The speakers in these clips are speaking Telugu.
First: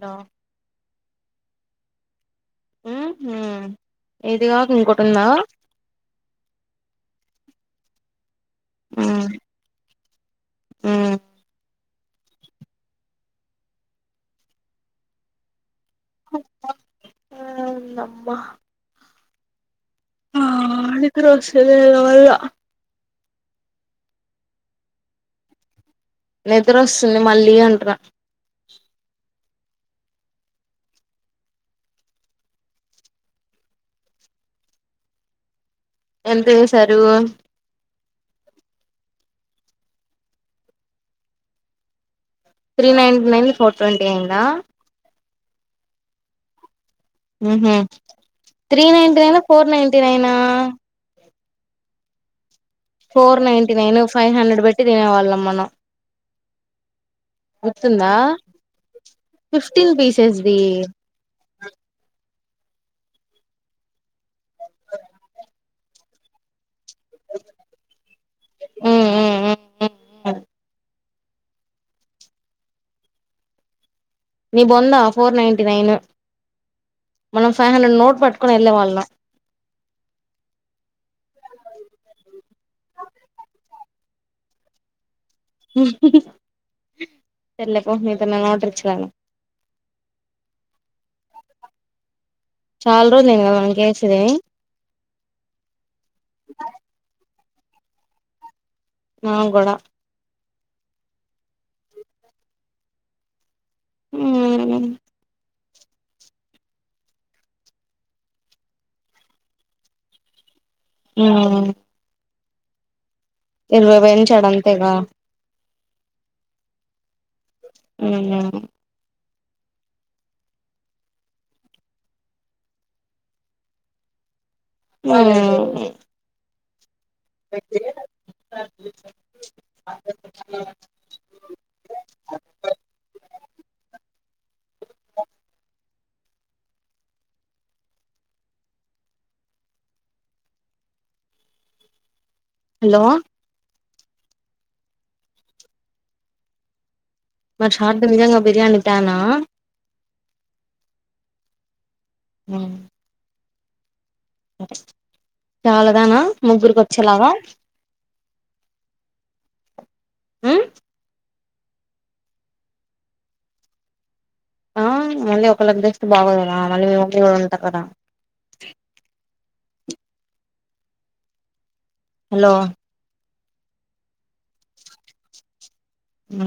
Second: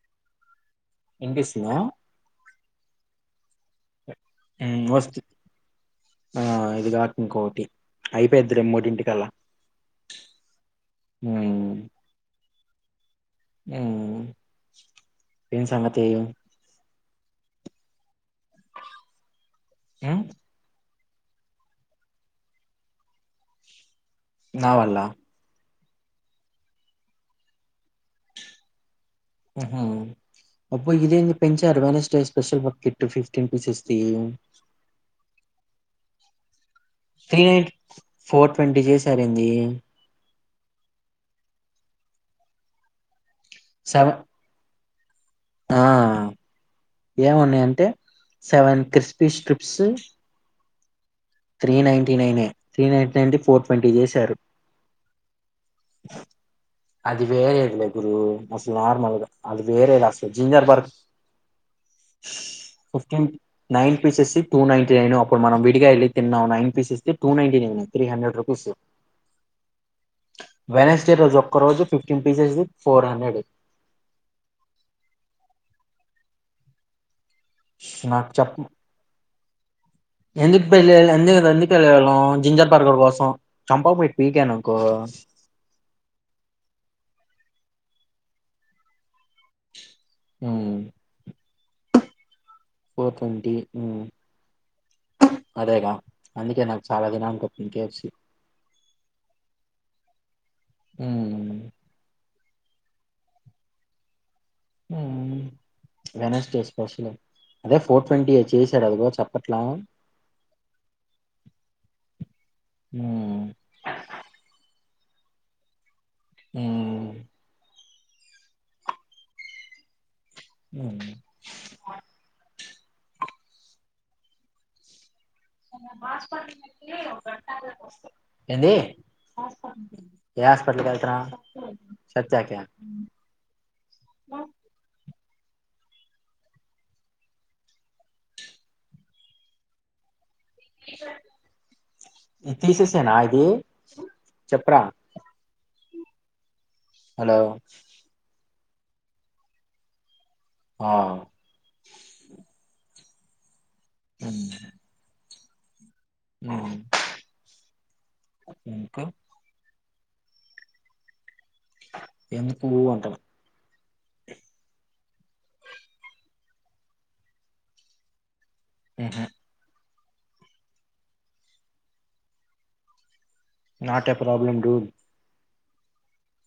నో విన్పిస్తుందా ఉ హు ఇది గాక ఉమ్ ఇంకోటి వస్తు ఉందా ఆ ఇది కాక ఇంకోటి ఐ పెద్దులే మూడింటికల్ల ఆ హ్మ్ ఉమ్ ఏం సంగ నేను నమ్మా ఉ ద్రస్థలేదు మల్ల నావల్ల నిద్ర వస్తుంది మళ్ళీ అంటున్నా ఉహు అబ్బో గిదేంది పెంచారు [unintelligible] స్పెషల్ బకెట్ ఫిఫ్టీన్ పీసెస్ తీ ఎంత చేసారు ఫోర్ ట్వంటీ చేసారేంది three ninety nine four twenty seven అయింద ఆ ఊహు ఏమున్నాయంటే seven three ninety crispy nine for strips ninety నైనా three ninety నైనే three ninety నైడి four ninety twenty nine five చేసారు హండ్రెడ్ పెట్టి తినేవాళ్ళం మనం అది వేరేది లే గుర్తుందా గురు అసలు నార్మల్గా అది ఫిఫ్టీన్ వేరేది అసలు pieces the ginger Burk fifteen nine pieces two ninety nine అప్పుడు మనం విడిగాయ వెళ్ ఎన్నా nine pieces two ninety నైనే three hundred rupees వెలస్ ఇదే రోజు ఒక్క రోజు ఫిఫ్టీన్ పీసెస్ ఫోర్ హండ్రెడ్ నీ బొందా ఫోర్ నైటీ నైను మనం ఫైవ్ హండ్రెడ్ నోట్ నాకు పట్టుకుని చెప్ప వెళ్ళే వాళ్ళం ఎందుకు పెళ్లియయలె ఎందుకుదందీప్ తెలిలం జింజర్ పార్కర్ కోసం చంపవ పోయి పీకననుకో తెర్లేపో మీతన్నా ఓటరిచ్చగాల ఊ చాలా ఫోర్ రోజులైంది ట్వంటీ కదా మనకి ఊ ఏసేది అదేగా అందుకే నాకు చాలా దిననికి ఇంకాప్సి నా కూడా ఊ మ్మ్ ఊ వెనర్స్డే స్పెషల్ అదే ఫోర్ ట్వంటీ చేసాడు అదిగో చెప్పట్లా ఊ ఊ ఇరవై వేంచడంతేగా ఊ ఊ ఊ వాస్పడ్లునయ్ ఎంది ఏ హాస్పిటల్కి వెళ్తార సత్యక అ నీ టీ షర్టు ఇ హలో తీససానా ఇది చెప్పురా హలో మంచి హాట్టు వుంది గా బిర్యానీ తనా ఆ ఉ అ చాలా దానా ముగ్గురికి వచ్చేలాగా ఎందుకు హ ఎందుకు పోూంటడం ఆ మళ్ళీ ఒకళ దస్ట్ బాగోడు కదా మళ్ళీ మేముమళ్ళీ కూడా ఉంటాం కదా ఆహా hello not a problem dude ఆ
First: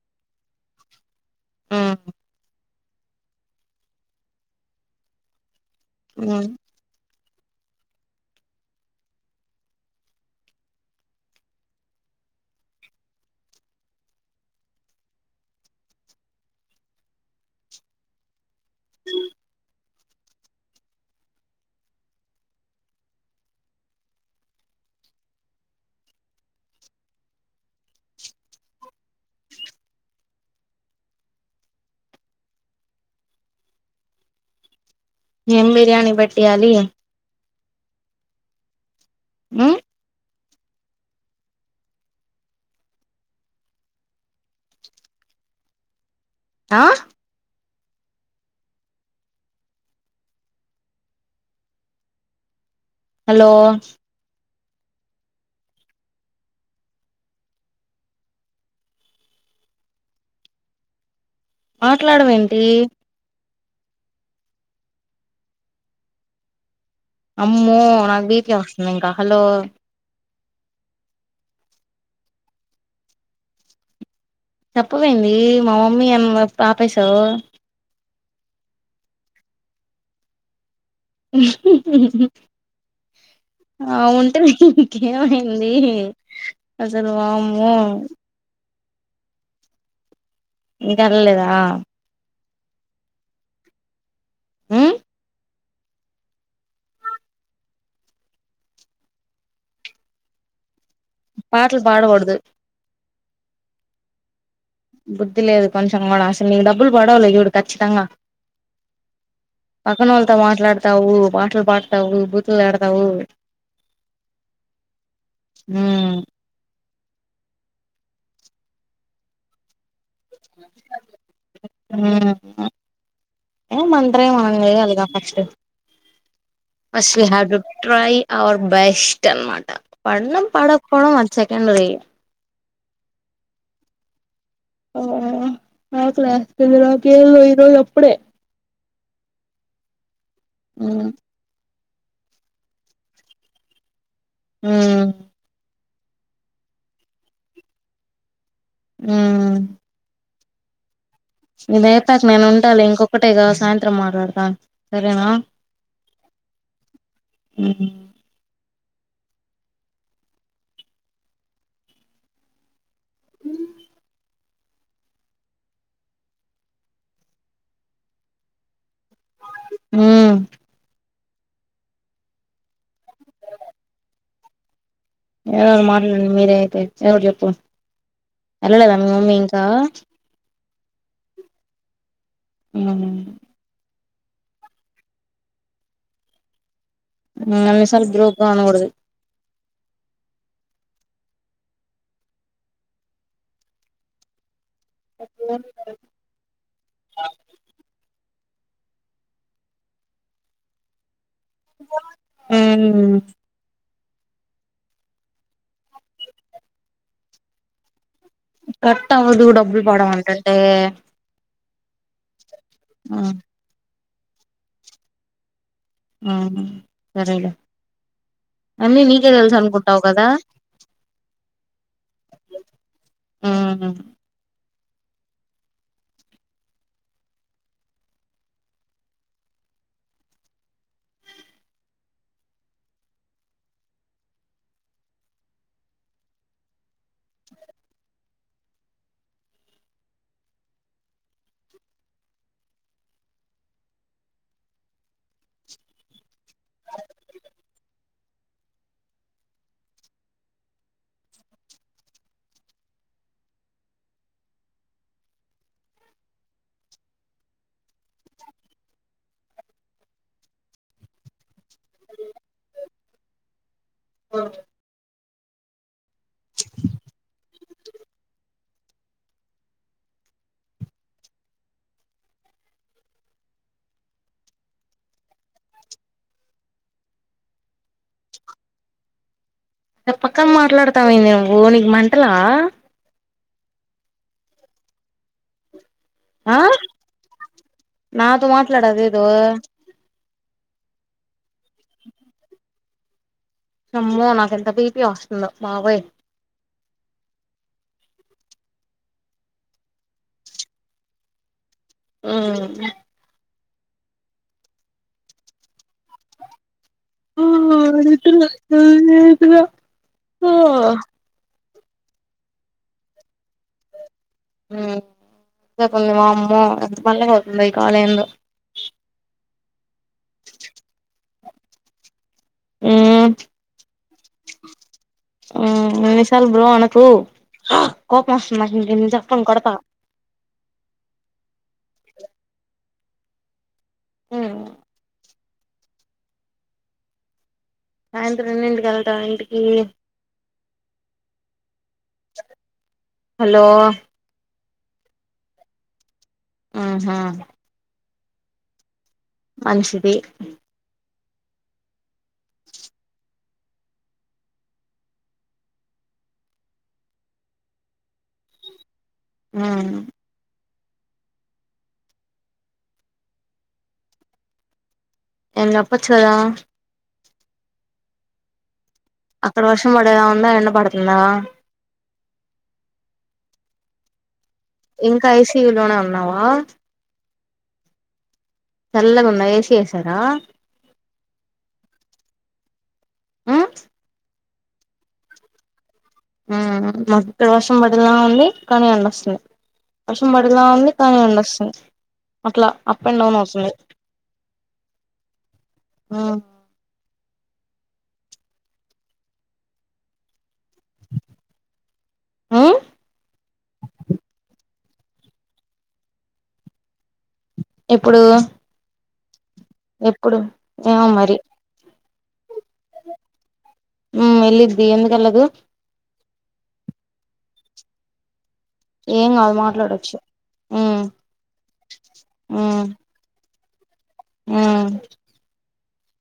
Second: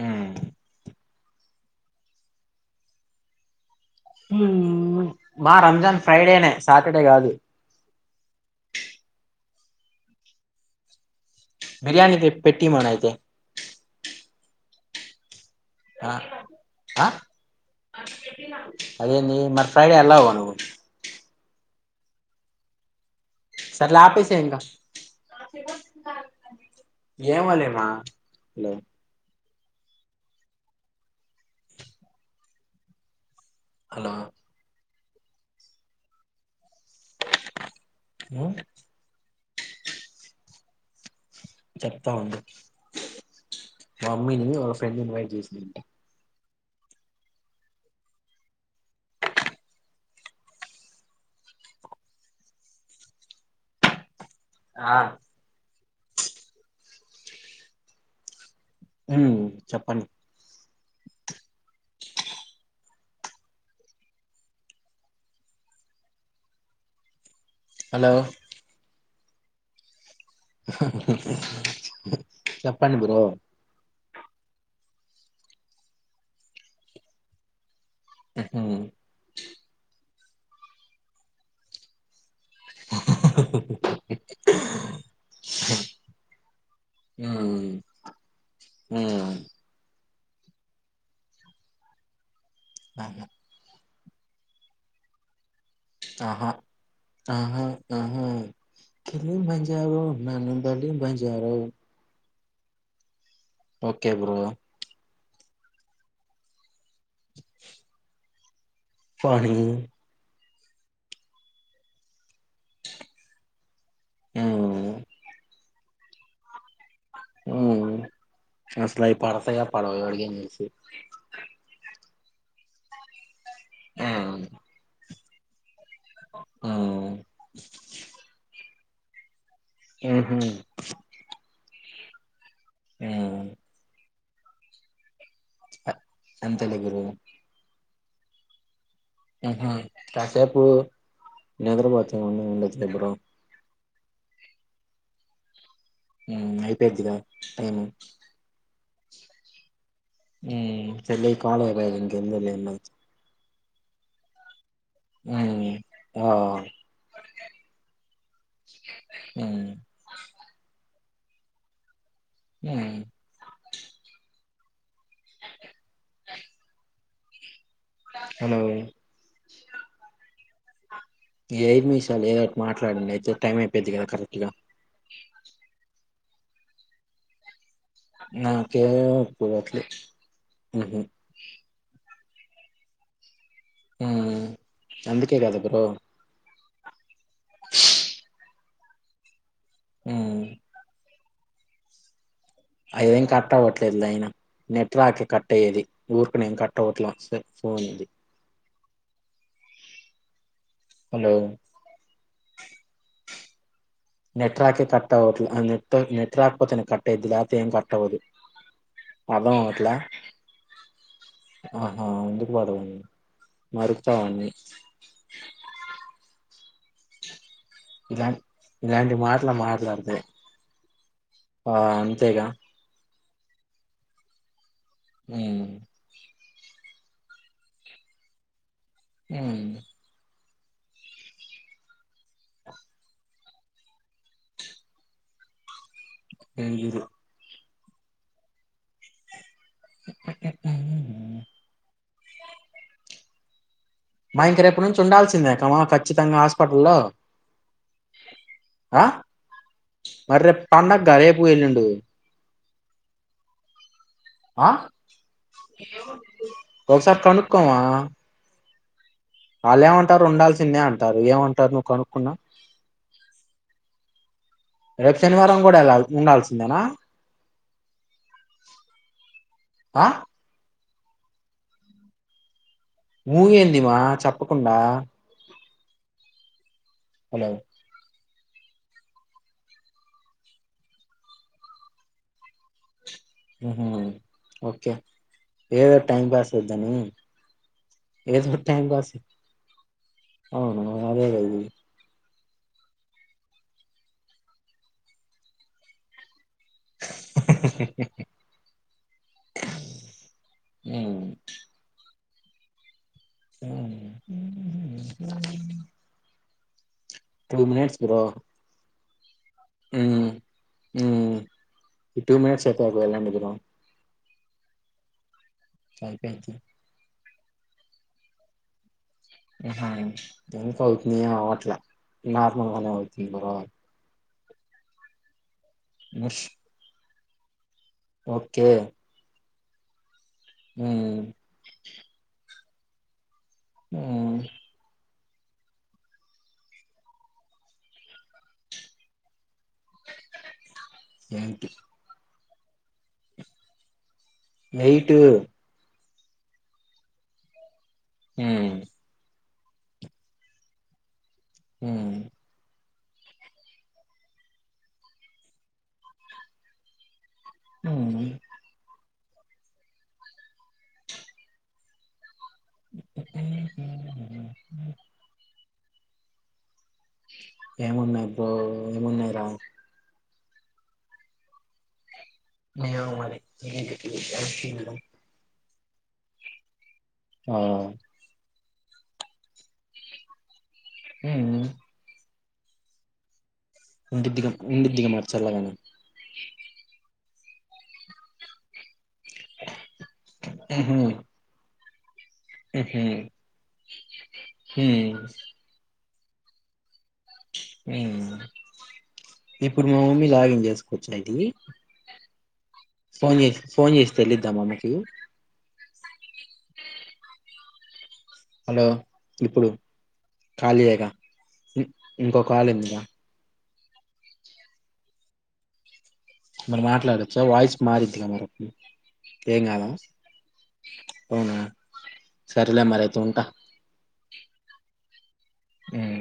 ఆ ఆ హ మా రంజాన్ మ్మ్ ఫ్రైడేనే సాటర్డే కాదు బిర్యానీతే ప పెట్టి మను అయితే ఆ అదేంది మరి ఫ్రైడే వెళ్లవు కదా నువ్వు [unintelligible] [inaudible] హలో ఏం బిర్యానీ పెట్టేయాలి ఉమ్ ఆ చెప్తా ఉండు మమ్మీని ఒక ఫ్రెండ్ ఇన్వైట్ చేసింది ఆ హలో ఆ ఉ చెప్పండి మాట్లాడవేంటి అమ్మో హలో నాకు బీపీ వస్తుంది ఇంకా హలో చెప్పండి బ్రో చెప్పావ్ ఏందీ మా మమ్మీ అని ఆపేసావ్ హ ఆ ఉంటే నీకు ఏమయ్యింది అసలు వామ్మో ఉ ఇంకా ఎల్లలేద ఆహా ఉ ఆహా ఆహా ఆహా బంజారు పాటలు పాడకూడదు ఓకే బ్రో బుద్ది లేదు కొంచెం కూడా అసలు నాకు డబ్బు డబ్బులు పడవు లే ఇగ చూడు కచ్చితంగా పోనీ మాట్లాడతావు పాటలు పాడుతావు బూతులు తిడతావు. హు ఉం ఉ అసలు అయి పడతయా పడవ ఎవడికి ఏసీ ఉమ్ అ ఏమ్ ఆంటారే ఏమ్ హ్మ్ అనరు మనం చేయాలిగా ఫస్ట్ అ హ్మ్ అస్లీ హడ్ వర్క్ ట్రై అవార్. బెస్ట్ అన్నమాట. ఊహూ అన్నం పడకపోవడం ఎండ్ రోయి ఉం ఓఓ ఆకలి అంతేలే లేస్తుంది నాకేం లేదు ఈరోజే చెప్పు అప్పుడే ఆహా కాసేపు ఉమ్ నిదుర నువ్వు ఉండు ఉండకపో బ్రో ఆ అయిపోయిద్దిగా టైము. ఆ ఉ ఇదేపాక నేను ఉంటాలి ఇంకొకటే కాస్త సాయంత్రం మాట్లాడతా సరేనా ఉమ్ ఆ ఉమ్ ఉమ్ ఉం అ హలో ఉమ్ ఐదు నిమిషాలు ఏదో ఒకటి మాట్లాడండి అయితే టైం అయిపోయిద్ది కదా కరెక్ట్ గా ఎవరు మాట్లాడి మీరే అయితే ఏదో ఒకటి చెప్పు నాకే వెళ్ళలేదా మీ మమ్మీ ఇంకా కుదరట్లే ఉహూ [unintelligible] అందుకే కాద బ్రో అన్ని సార్లు బ్రో నకూడదు హ్మ్మ్ అఐదేం కక్ట్ అవ్వట్లేదుదు అయినా నెట్్రాక్ కట్ అయ్యేది ఊరుకునేేం కట్ అవట్లే ఫోన్ ఇది హలో ఆ నెట్ రాకే కట్ అవట్ నెట్ నెట్ రాకపోతే కట్ అది అతే ఏం కట్ అవదు కట్ అవదు డబ్బులు పడ అంటంటే ఆహా ఎందుకు పాా ఆ దొరుకుతావాడి ఆ సరేలే ఇలా అన్నీ ఇలాంటి నీకే మాటలు తెలుసు అనుకుంటావు మాట్లాడితే కదా ఆ అంతేగా ఆ హ్మ్మ్ హమ్ అరు మా ఇంక రేపు నుంచి ఉండాల్సిందేకమా ఖచ్చితంగా హాస్పిటల్లో ఆ మరి రేపు పండగగ రేపు వెళ్ళిండు ఆ ఒకసారి కనుకుమా వాళ్ళు ఏమంటారు ఉండాల్సిందే అంటారు ఏమంటారు నువ్వు కనుక్కున్నా ఎ శనివారం కూడా ఎలా ఉండాల్సిందేనా ఆ ఊహేందిమా చెప్పకుండా హలో చెప్పక మాట్లాడతామంది నువ్వు నీకు మంటలా ఓకే ఏద ఆ నాతో ఏదో టైం మాట్లాడదు పాస్ ఏదో అవును అదేది నమ్మో నాకు ఎంత బీపీ వస్తుందో బాబోయ్ అ ఆ ఆ టూ మినిట్స్ బ్రో అద ఇ ఈ టూ మట్స్ ఏకు వెలాాంటికు ఆ ఎనుకకుంది అయిపోయిద్ది వామ్మో ఎంత మందియో లైక్ ఆ లైన్లో హు హ్ ఎందుకౌతున్నాయో ఆగు ఇట్ల నార్మల్ గానే ఉమ్ వచ్చింది గదా మ్మ్ నిశాల్ బ్రో అనకు హ్ర కోపమస్తుంది నాకు ఇంక ఇ చెక్కతోని కోడ్త్ ఆ మ్మ్ హ్ మ్మ్ సాయంత్రం ఎన్నింటికి వెళ్తావ్ ఇంటికి ఏంటి హలో వెయిటూ ఆహా మ్మ్ హ్ మంచిది మ్మ్ ఉమ్మ్ ఊ మ్మ్ [unintelligible] ఎమన్న చెప్పచ్చు గద ఏమున్నది బ్రో ఏమున్నాయి రా అక్కడ వర్షం పడదా అన్న ఇనబడుతుందా ఏమో మరి నీకె తెలియాలి ఇంక ఏస్ టీవి లోనె వున్నావా హా అ చల్లగుందా ఏ సి ఏసారా ఊమ్ ఉమ్ కొద్దిగా ఉందుదిగా మరి చల్లగనే ఆఅ లగు ఇక్కడ వర్షం పడేలా ఉంది కానీ ఎండ వస్తు ఇక్కడ వర్షం పడేలా ఉంది ఉహూ కానీ ఎండస్తుంది అట్ల అప్ ఉహూ అండ్ డౌన్ అవసరం లేదు ఉమ్ మ్మ్ మ్మ్ ఇప్పుడు మా మమ్మి లాగిన్ చేసుకోవచ్చా ఇది ఉమ్ ఫోన్ చేసి ఫోన్ చేసి తెలిద్దామా మామ్మకి ఇప్పుడు హలో ఇప్పుడు ఎప్పుడు ఏమో మరి ఇంకొ కాల్ వుంది గా ఉ ఎళ్లుద్ది ఎందుకెళ్ళదు మరి మాట్లాడచ్చ వాయిస్ మారిద్దిగా మరి కాదు ఏం కాదా మాట్లాడొచ్చు ఉమ్ అవునా సరేలే మరైతే ఉంటా ఊమ్ ఊమ్